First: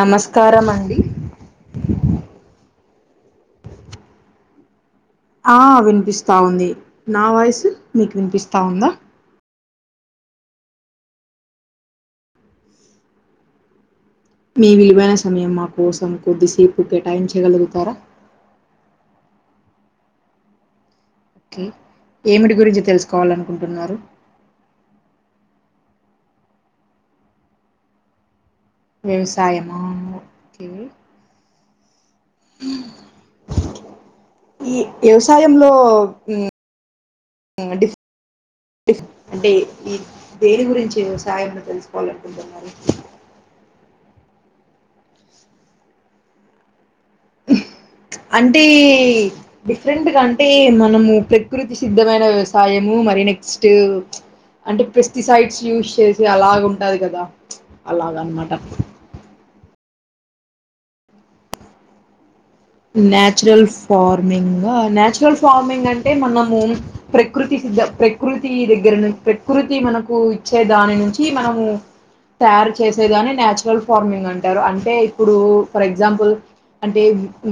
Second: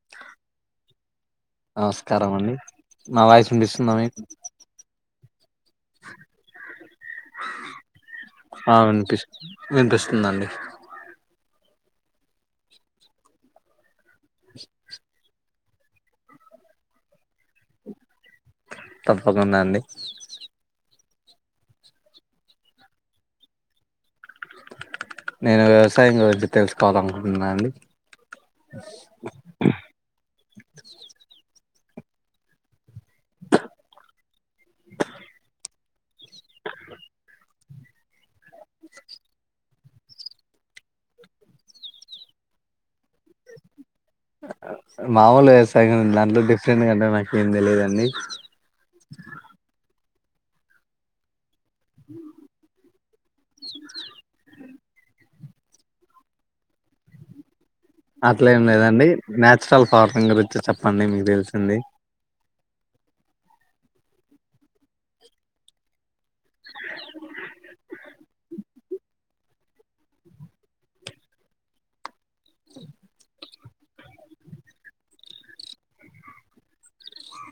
నమస్కారమండి నమస్కారం అండి నా వాయిస్ విన్పిస్తుందా మీకు ఆ విన్పిస్తా ఉంది నా వాయిస్ మీకు విన్పిస్తా ఉందా విన్పిస్తుందండి మీ విలువైన సమయం మా కోసం కొద్దిసేపు కేటాయించగలుగుతారా తప్పకుండా అండి ఓకే ఏమిటి గురించి తెలుసుకోవాలనుకుంటున్నారు నేను వ్యవసాయం గురించి తెలుసుకోవాలనుకుంటున్నా అండి వ్యవసాయమా ఓకే ఊ ఈ వ్యవసాయంలో హ్మ్ ఇంగ డిఫ్ డిఫ్ డి ఈ దేని గురించి సాయంలో తెలుసుకోవాలనుకుంటున్నారు మామూలు వ్యవసాయంగా ఉంది దాంట్లో డిఫరెంట్గాంటే అంటే డిఫరెంట్ అంటే మనము ప్రకృతి సిద్ధమైన వ్యవసాయము మరి నెక్స్ట్ అంటే పెస్టిసైడ్స్ యూస్ చేసి అలాగ ఉంటది కదా అలాగ అనమాట అట్లేం లేదండి నచురల్ [unintelligible] గురించి చెప్పండి మీకు తెలిసింది న్చురల్ ఫార్మింగ్ హా నాచురల్ ఫార్మింగ్ అంటే మనము ప్రకృతి సిద్ధ ప్రకృతి దగ దగ్గర ను ప్రకృతి మనకు ఇచ్చే దాని నుంచి మనము తయారు చేసేదని నచు రల్ ఫార్మింగ్ అంటారు అంటే ఇప్పుడు ఫర్ ఎగ్జాంపుల్ అంటే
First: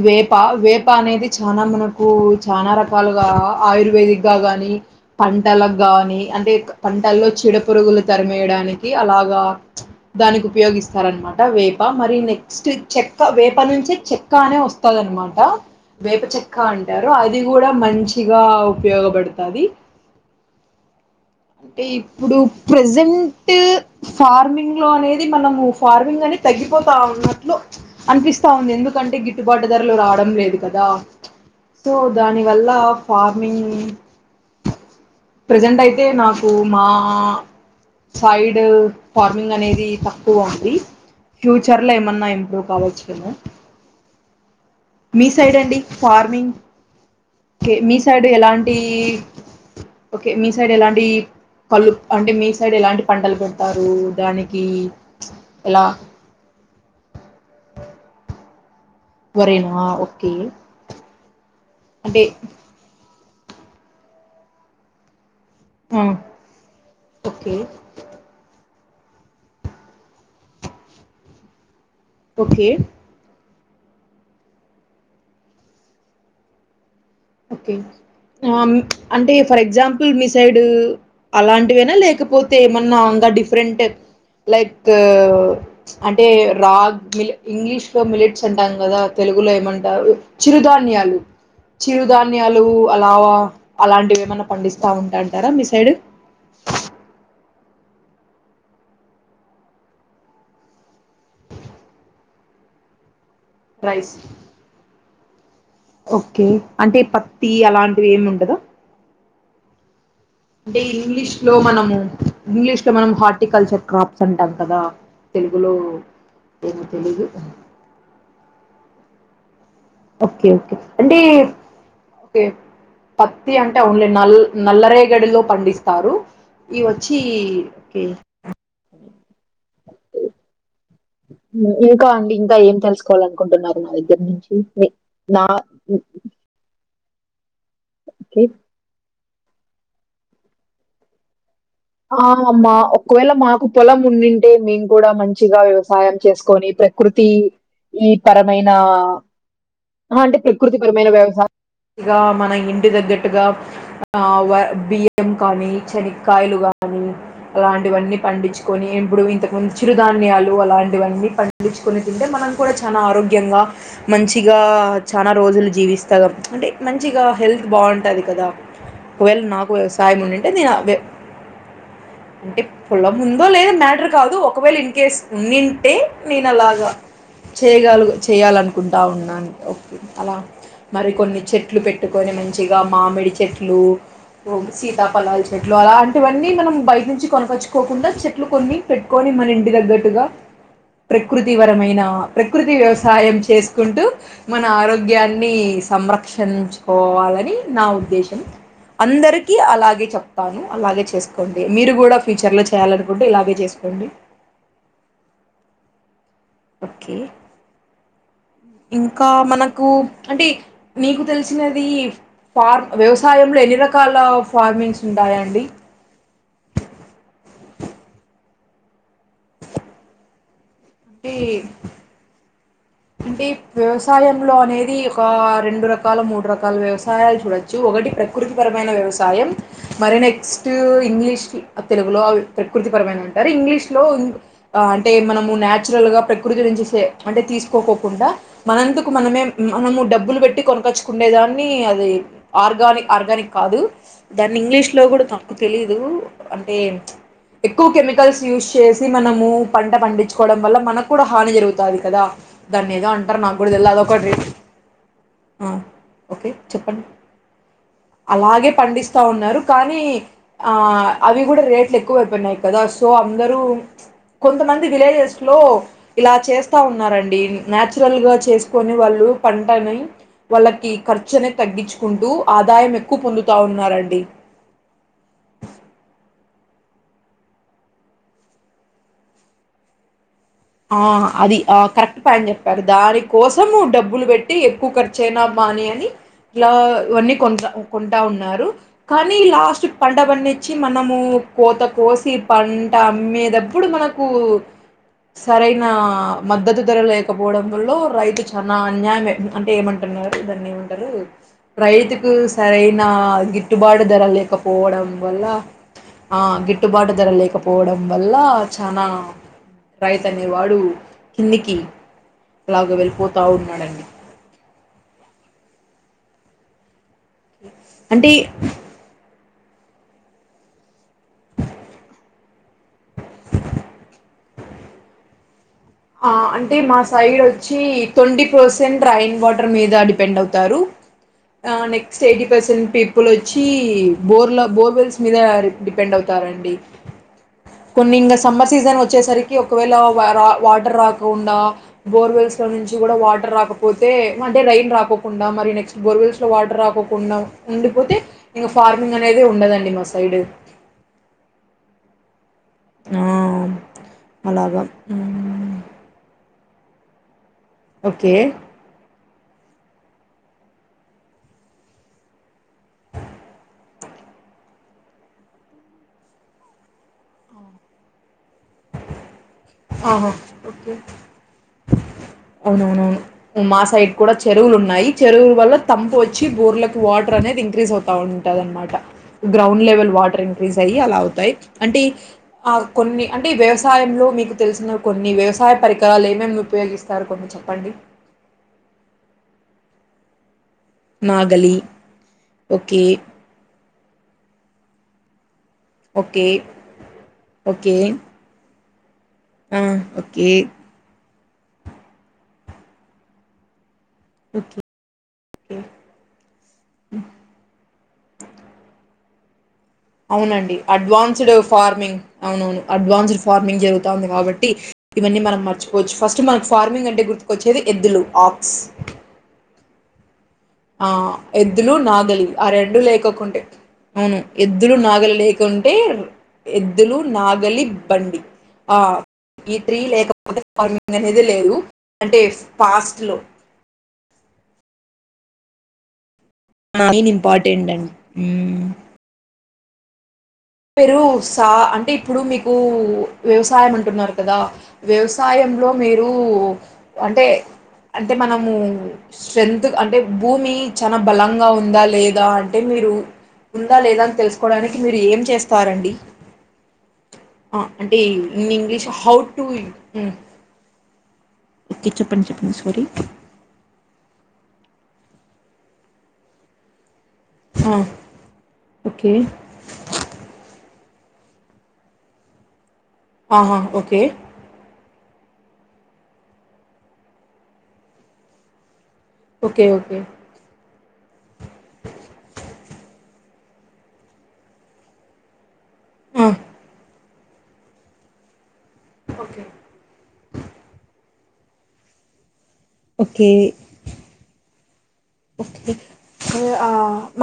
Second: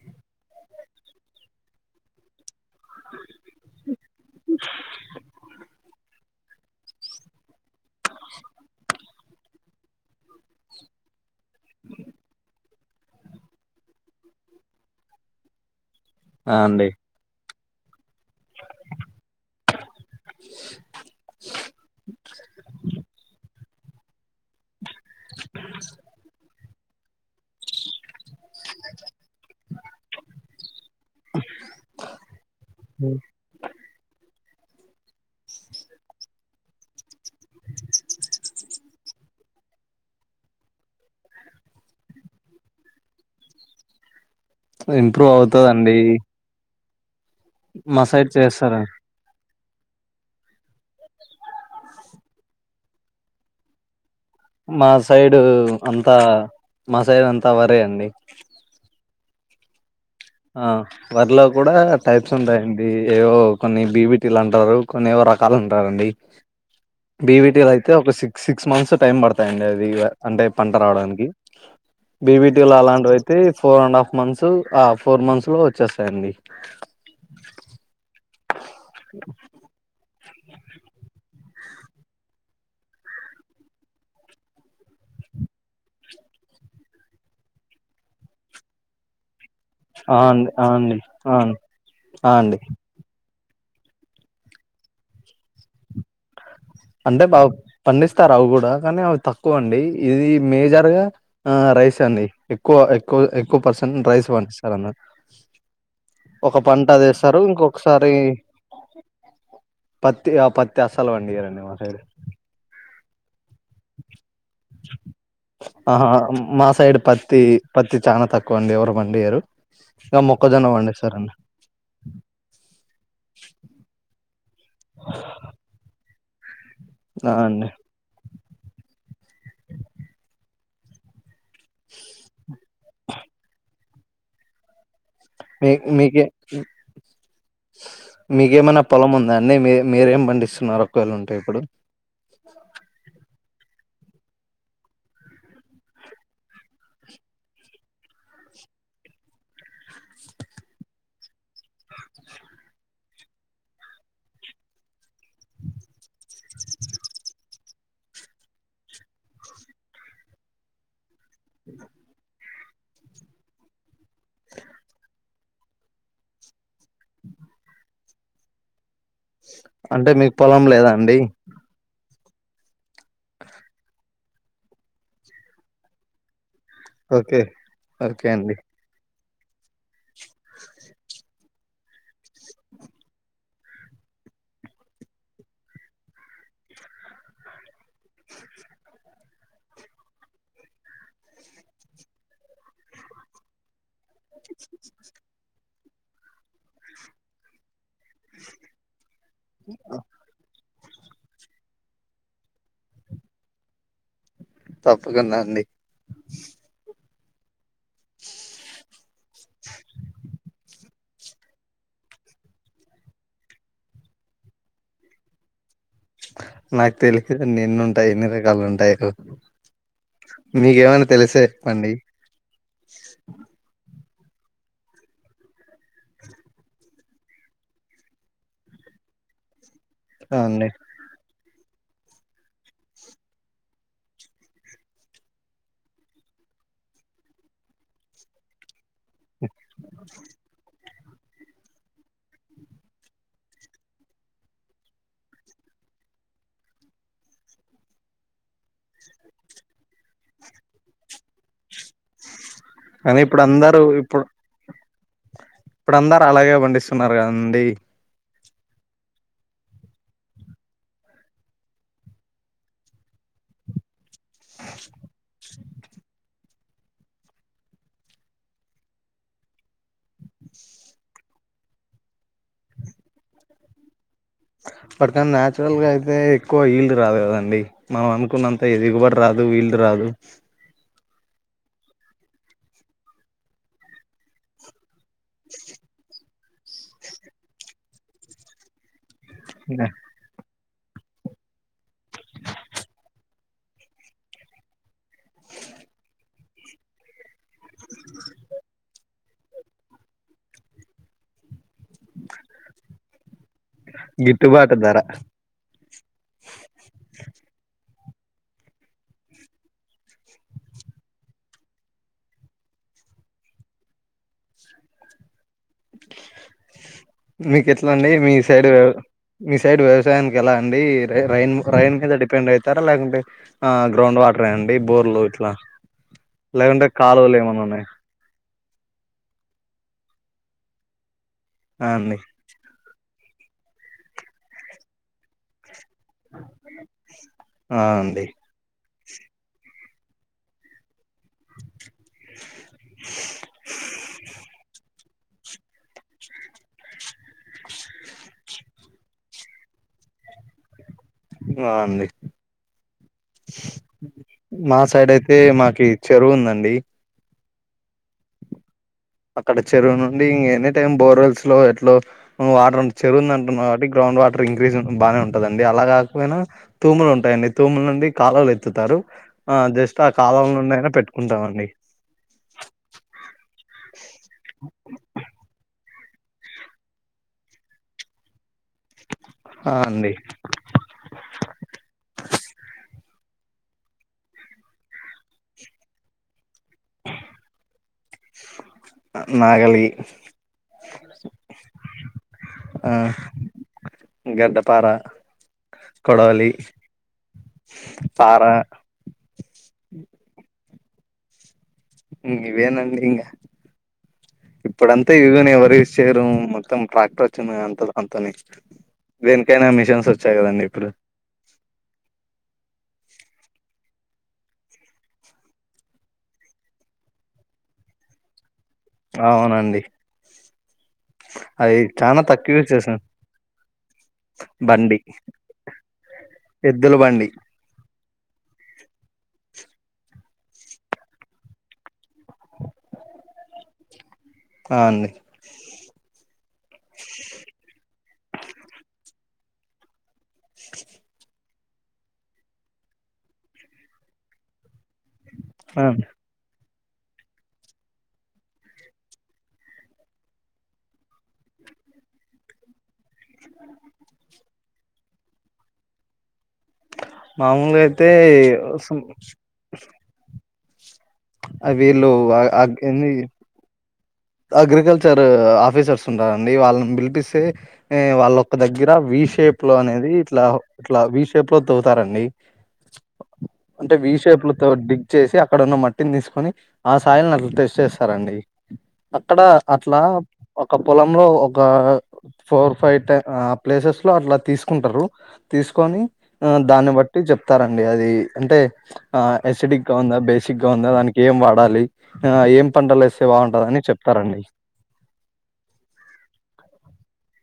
వేప వేప అనేది చానా మనకు చనా రకాలుగా ఆయుర్వేదిక్ గా గాని పంటలకు గాని అంటే పంటల్లో చెడు పురుగులు తరిమేయడానికి అలా [unintelligible] దానికి ఉపయోగిస్తార అనమాట వేపా మరి నెక్స్ట్ చెక్క వేప నుంచి చెక్క అనే వస్ తదర మాట వేప చెక్క ఆ అండి అంటారు అది కూడా మంచిది అ ఉపయోగపడుతుది అంటే ఇప్పుడు ప్రజెంట్ ఫార్మింగ్ లో అనేది మనము ఫార్మింగ్ అనే తగ్గి పోతా ఉన్నట్లు అనిపిస్తా ఉంది ఎందుకంటే అిట్టుబాటు ధరలు రావడం లేదు కదా సో దానివల్ల ఫార్మింగ్ ప్రజెంట్ అయితే నాకు మా సైడ్ ఫార్మింగ్ అనేది తక్కువ అండి, ఫ్యూచర్ లో ఏమన్నా ఇంప్రూవ్ కావచ్చును ఇంప్రూవ్ అవుతదండి ఫార్మింగ్ కే మీ మా సైడు సైడ్ ఎలాంటి చేస్తారా ఓకే మీ సైడ్ ఎలాంటి పళ్ళు, అంటే మీ సైడ్ ఎలాంటి పంటలు పెడతారు దానికి మా సైడు ఎలా అంతా మా సైడ్ అంతా వరే అండి వరేనా ఓకే ఆ వర్లో కూడా అంటే టైప్స్ ఉంటాయండి ఏవో కొన్ని బీబిటీలు అంటారు కొన్ని ఏవో రక రకాలు ఆ! ఉంటారండి ఓకే బివిటీ అయితే ఒక సిక్స్ సి సిక్స్ మంత్స్ టైం పడతాయండి అవి అంటే పంట రావడానికి ఓకే బీబీటిలో అలాంటివి అయితే four and half months of four months లో వచ్చేస్తాయండి ఓకే ఆ అంటే ఫర్ ఎగ్జాంపుల్ మిస్ సైడ్ అలాంటివేనా లేకపోతే ఏమన్నా ఇంకా డిఫరెంట్ లైక్ అంటే రాగ్ మి ఇంగ్లీష్ లో మిలట్స్ అంటాం కదా తెలుగు తెలుగు లో ఏమంటారు ఆ అండి ఆ అండి చిరుధాన్యాలు ఆ అండి ఆ అండి చిరుధాన్యాలు అలా అవ అలాంటివి ఏమన్నా పండిస్తా ఉంటాంటారా మీ సైడు అంటే బా పండిస్తారు అవి కూడా కానీ అవి తక్కువ అండి ఇది మేజర్ గా ఆ రైస్ అండి ఎక్కువ ఎక్కువ ఎ ఎక్కు పర్సెంట్ రైస్ పండిస్తరు అన్నా ఒకే అంటే పత్తి అలాంటివి ఇంకొకసారి ఏమి ఉండదా పత్తి ఆ అంటే పత్తి అస్సలు వండి ఇంగ్లీష్‌లో యరండి మ మనము ఇంగ్లీష్ తే మనం హార్ట్ ఆర్టీకల్చర్ క్రాప్స్ అంటాం కదా తెలుగులో ఆహా ఏమో తెలుదు కండి ఎవరు పండియరు ఇక ఓకే మొక్కజొన్న ఓకే అంటే పండిస్తారండి ఓకే పత్తి అంటే ఓన్లీ నల్ నల్లరేగడిలో పండిస్తారు ఇవొచ్చి ఆ అండి ఓకే ఇంకా అండి ఇం ఇంకా ఏం తెలుసుకోవాలనుకుటున్నారు నాది దగ్గర నుంచి నా మీ మీకే ఓకే. మెకేమన్న పొలం వున్ అన్నీ మీ మీరేం పండిస్తున్నారు ఒకక్కవేళు ఉంటాయి ఇప్పుడు ఆ మా ఒకవేళ మాకు పొలం ఉండింటే మేము కూడా మంచిగా వ్యవసాయం చేసుకొని ప్రకృతి ఈ పరమైన అంటే ప్రకృతి పరమైన వ్యవసాయం మన ఇంటి తగ్గట్టుగా ఆ బియ్యం కానీ శనక్కాయలు అనీ అలాంటివన్నీ పండించుకొని ఇప్పుడు ఇంతకుముందు చిరుధాన్యాలు అలాంటివన్నీ పండించుకునే తింటే మనం కూడా చాలా ఆరోగ్యంగా, మంచిగా చాలా రోజులు జీవిస్తాగా అంటే మంచిగా హెల్త్ బాగుంటుంది కదా ఒకవేళ నాకు అంటే వ్యవసాయం మీకు ఉనింటే పొలం నేను లేదా అ అండి అంటే పొలం ఉందొ లేదో మ్యాటర్ కాదు ఒకవేళ ఇన్ కేస్ నింటే నేను లాగా ఓకే చేయగలా ఓకే అండి చేయాలనుకుంటా ఉన్నా అ ఒక అల మరి కొన్ని చెట్లు పెట్టుకొని మంచిగా మామిడి చెట్లు, సీతాఫలాలు చెట్లు, అలాంటివి అన్నీ మనం బయట నుంచి కొనపచ్చుకోకుండా చెట్లు కొన్ని పెట్టుకొని, మన ఇంటి తగ్గట్టుగా ప్రకృతివరమైన ప్రకృతి వ్యవసాయం చేసుకుంటూ మన ఆరోగ్యాన్ని సంరక్షించుకోవాలని నా ఉద్దేశం అందరికీ అలాగే చెప్తాను అలాగే చే కోండి మీరు కూడా ఫ్యూచర్ లో చేయాలనుకుంటే ఇలాగే చేసుకోండి తప్పకుండా అండి ఓకే ఇంకా మనకు అంటే నీకు తెలిసినది ఫార్మ్ వ్యవసాయంలో ఎన్ని రకాల ఫార్మింగ్స్ ఉంటాయాండి నాకు తెలిసుదండి ఎన్ని ఉంటాయి ఎన్ని రకాలు ఉంటాయి మీకేమన్నా అంటే తెలిసే చెప్పండి అంటే వ్యవస్ వ్యవసాయంలో అనేది ఒక రెండు రకాల, మూడు రకాల వ్యవసాయాలు చూడొచ్చు, ఒకటి ప్రకృతిపరమైన వ్యవసాయం మరి నెక్స్ట్ అవునండి ఇంగ్లీష్కి తెలుగులో అవి ప్రకృతి పరమైన అంటారు, ఇంగ్లీష్ లో అంటే మనము నాచురల్ గా ప్రకృతి నుంచి సె అంటే తీసుకు కోకోకుండా మనంతాకు మనమే మనము డబ్బులు పెట్టి కొనకొచ్చు కుండేదాన్ని అది ఆర్గానిక్ ఆర్గానిక్ కాదు, దాన్ని ఇంగ్లీష్ లో కూడా నాకు తెలీదు, అంటే ఎక్కువ కెమికల్స్ యూస్ చేసి మనము పంట పండించుకోవడం వల్ల మనకు కూడా హాని జరుగుతుంది కదా దాన్ని ఏదో కానీ అంటారు ఇప్పుడు నాకు కూడా అందరూ తెలీదు అద ఇప్పుడు ఒకటి ఇప్పుడు అందరు అలాగే పండిస్తున్నారు కదండి అలాగే పండిస్తా ఉన్నారు, కానీ అ అవి కూడా రేట్లు ఎక్కువైపోయినాయి కదా సో అందరూ కొంతమంది విలేజెస్ లో ఇలా చేస్తా ఉన్నారండి నాచురల్ గా చేసుకొని వాళ్ళు పంటని వాళ్ళకి ఖర్చునే తగ్గించుకుంటూ, ఆదాయం ఎక్కువ పొందుతా ఉన్నారండి. పటికని నచురల్ గా అయితే ఎక్కువ వీళ్లుు రాదు కదండి, మనం అనుకున్నంత ఎగుబడి రాదు వీళ్లు రాదు. ఆ అది ఆ కరెక్ట్ పన్ చెప్పారు దాని కోసం డబ్బులు పెట్టి ఎక్కువ కర్ చైనాబ్బానీ అని ఇలా ఇవన్నీ కొ కొంటా ఉన్నారు కానీ లాస్ట్ పంట ప వచ్చి మనము కోత కోసి పంట అమ్మేటప్పుడు మనకు సరైన మద్దతు ధర లేకపో పోడ లో రైతు చనా అన్యాయం అంటే ఏమంటున్నారు దాన్ని ఏమంటారు రైతు కు సరే నా గి గిట్టుబాటు ధర గిట్టుబాటు ధర లేకపోవడం వల్ల ఆ గిట్ గికట్టుబాటు ధర లేకపోవడం వల్ల చనా రైతు అనేవాడు కిందికి అలాగ వెళ్ళిపోతా ఉన్నాడండి మీకు ఎట్లాండి అంటే మీ సైడ్ మీ సైడ్ వ్యవసాయానికి ఎలా అండి రైన్ రైన్ మీద డిపెండ్ అవుతారా లేకుంటే ఆ గ్రౌండ్ వాటర్ అండి బోర్లు ఇట్లా ఆ అంటే లేకుంటే మా కాలువలు సైడ్ ఏమన్నా వచ్చి ఉన్నాయా తొండి ఫ్రోజెన్ డ్రయింగ్ వాటర్ మీద డిపెండ్ అవుతారు ఆ అండి నెక్స్ట్ యైటి పర్సన్ పీపుల్ ఇప్పుల వచ్చి బోర్లా బోర్వెల్స్ మీద డిపెండ్ అవుతారండి ఆ కొన్ని అండి ఇంకా సమ్మర్ సీజన్ వచ్చేసరికి ఒకవేళ వా రక్ కాకుండా బోర్వెల్స్ లో నుంచి కూడా వాటర్ రాకపోతే అంటే రైన్ రాకపో డా మరి నెక్స్ బోవెల్స్ లో వాటర్ రాక ఉన్నా ఉండిపోతే ఇం ఫార్మింగ్ అనేది ఉండదండి మా సైడ్ బా ఉంది ఆ మా అలాగా సైడ్ అయితే మ్మ్ మాకి చెరువు ఉందండి ఒకే అక్కడ చెరువు నుండి ఇం ఎనీ టైమ్ బోర్వెల్స్ లో ఎట్ వాటర్ చెరువుంద అంటున్నా కాబట్టి గ్రౌండ్ వాటర్ ఇంక్రీజ్ బాగానే ఉంటందండి అలా కాకపోయినా తూములు ఉంటాయండి తూముల నుండి కాళలు ఎత్తుతారు ఆ జస్ట్ ఆ ఆహా కాలం నుం అయినా ఓకే పెట్టుకుంటామండి అవునవునవును మా సైడ్ కూడ చెరువులు ఉన్నాయి చెరువుల వల్ల తంపు వచ్చి బోర్లకు వాటర్ అనేది ఇంక్రీజ్ అవుతా ఉంటది అనమాట ఆ గ్రౌండ్ లెవెల్ అండి వాటర్ ఇంక్రీజ్ అయ్యి అలా అవుతాయి అంటే ఆ కొన్ని అంటే వ్యవసాయంలో మీకు తెలిసిన కొన్ని వ్యవసాయ పరికరాలు ఏమేం ఉపయోగిస్తరు కొన్ని చెప్పండి నాగలి నాగలి ఓకే పర ఓకే కొడవలి ఓకే పార ఆ ఓకే వేనాండికా ఓకే ఇప్పుడంతా ఇగని ఎవరు ఓకే ఇచ్చరు మొత్తం ట్రాక్టర్ వచ్చినంది అంత అంతని దన్కనామి అవునండి అడ్వాన్స్డ్ ఫార్మింగ్ అవునవును అడ్వాన్స్డ్ ఫార్మింగ్ జరుగుతంది కాబట్టి ఇవన్నీ మనం మర్చుకోవచ్చు ఫస్ట్ మనకి ఫార్మింగ్ అంటే గుర్తుకొచ్చేది ఎద్దులు ఆక్స్ అవునండి ఆ అది ఎద్దులు చాలా నాగలి తక్కువ ఆ యూజ్ రెండు చేసాను లేకకుంటే అవును ఎద్దులు బండి నాగలి లేకుంటే ఎద్దుల ఎద్దులు బండి నాగలి బండి ఆ ఈ త్రీ లేకపోతే ఫార్మింగ్ అనేది లేదు అంటే ఫస్ట్ లో అవున అండి మెయిన్ ఇంపార్టెంట్ అండి పెరు సా అంటే ఇప్పుడు మీకు వ్యవసాయం అంటున్నారు కదా ఆ వ్యవసాయంలో అండి. మీరు అంటే అంటే మనము స్ట్రెంగ్త్ అంటే భూమి చాలా బలంగా ఉందా లేదా అంటే మీరు ఉందా లేదా అని తెలుసు డానికి మీరు ఏం చేస్త ఫారండి ఆ మామూలుగా అయితే అంటే ఇన్ సం- ఇంగ్లీష్ హౌ టు ఆ వీళ్లు ఓకే చెప్పండి చెప్పండి సారీ ఏ అగ్రికల్చర్ ఆఫీసర్స్ ఉంటారండి వాళ్ళని పిలిపిస్త స్తే ఆ వాళ్ళొక దగ్గర వి ఓకే షేప్ లో అనేది ఇట్లా లా విషేప్ లో తొవ్వుతారండి ఆహా అంటే ఓకే విషేపులతో డిగ్ చేసి అక్కడ ఉన్న మట్టిని తీసుకొని ఆ సాయిల్ని అట్ల టెస్ట్ చేస్తారండి అక్కడ ఓకే అట్లా ఓకే ఒక పొలంలో ఓ గా ఫోర్ ఫైవ్ టా ఆ ప్లేసెస్ లో అట్లా తీసుకుంటారు తీస్ కోని ఆ దాన్ని బట్ టు చెప్తారండి అది అంటే ఆ ఆసిడిక్ గా ఉందా బేసిక్ గా ఉందా దాని ఏం వాడాలి ఆ ఏం పంటలేస్తే బావుంటాదని చెప్ ఓ ఆ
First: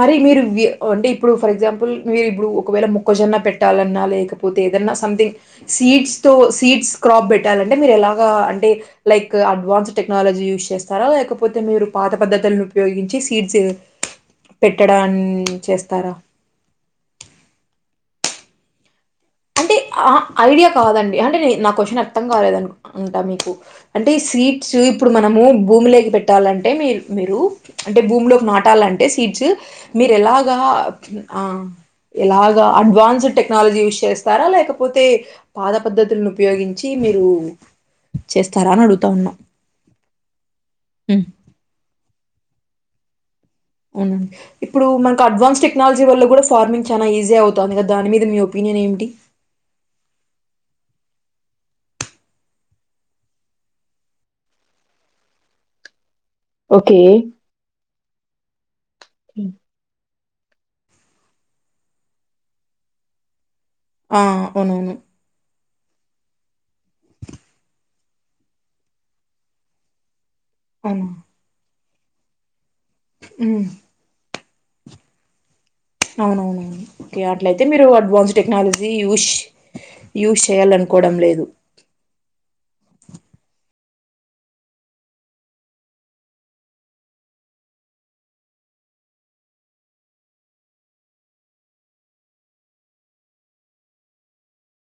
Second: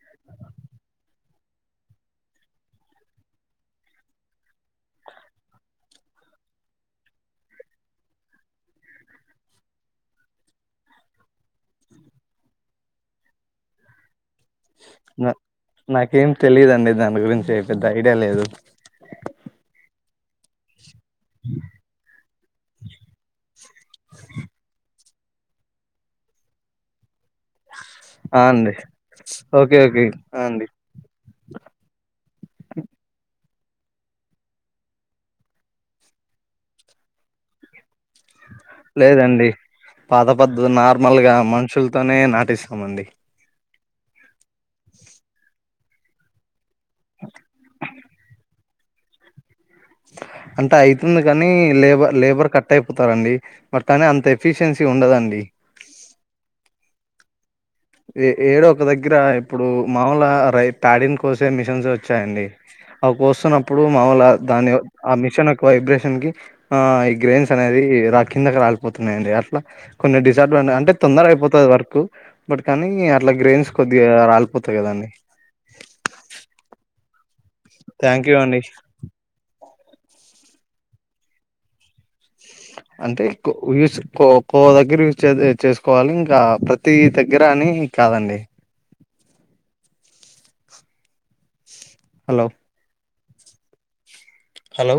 మరి మీరు ఉ అంటే ఇప్పుడు ఫర్ ఎగ్జాంపుల్ మీరు ఇప్పుడు ఒకవేళ మొక్కజొన్న పెట్టాలన్నా లేకపోతే ఏదన్నా సంథింగ్ సీడ్స్ తో సీడ్స్ క్రాప్ పెట్టాలంటే మీరు ఎలాగా అంటే లైక్ అడ్వాన్స్ టెక్నాలజీ యూజ్ చేస్తారా లేకపోతే మీరు పాత పద్ధతులును పయోగించి సీడ్స్ ఏ నా నాకేం తెలీదండి దాని గురించి ఐతే పెద్ద ఐడియా లేదు అంటే ఆ ఐడియా కాదండి అంటే పి నా క్వశ్చన్ అర్థం కాలేదునుక్ అంటా మీకు అంటే ఈ సీడ్స్ ఇప్పుడు మనము భూమి లేకి పెట్టాలంటే మీరు అంటే ఆ భూమిలోకి అండి నాటాలంటే సీడ్స్ ఓకే ఓకే మీరు ఆ అండి ఎలాగా ఉం ఆ ఇలాగ అడ్వాన్సడ్ టెక్నాలజీ యూస్ చెస్ స్తారా లేకపోతే పాత పద్ధతులను ఉపయోగించి మీరు చేస్తారా అని అడుగుతా ఉన్నా? లేదండి పాద పద్ద నార్మల్ హ్మ్. గ మనుషులతోనే న టిస్తామండి హ్మ్ ఇప్పుడు మనకు అడ్వాన్స్ టెక్నాలజీ వల్ల కూడా ఫార్మింగ్ చాలా ఈజీ అవుతుంది కదా దాని మీద మీ ఒపీనియన్ ఏంటి అంటే అయితుంది గనీ లేబర్ లేబర్ కట్ అయిపోతారండి బట్ కానీ అంత ఎఫిషియన్సీ ఉండదండి ఒకే ఏ ఏడో ఒక దగ్గర ఇప్పుడు మా ర పాడిన్ కోసే మిషన్స్ వచ్చాయండి అవి కోస్తున్న ఇప్పుడు ఆ! మామూలు దాని అవునవును. ఆ మిషన్ వైబ్రేషన్ కి ఆ ఈ గ్రెన్స్ అనేవి రా కిందకి రాలిపోతున్నాయండి అట్ల కొన్ని [unintelligible] అంటే అవును. తొందర అయిపోతది వర్కు బట్ కానీ అట్ల హ్మ్. గ్రైయిన్స్ కొద్దిగ రాళ్ పోతయి కదా అండి అవునవును ఒకే అట్లయితే మీరు థ్యాంక్ అడ్వాన్స్ యూ అండి టెక్నాలజీ యూష్ యూస్ చేయాలనుకోడం లేదు అంటే క్కో యూస్ క్కో ఒక్కో దగ్గర యూజ చెస్ చేసుకోవాలి ఇంకా ప్రతి దగ్గర అని కాదండి హలో హలో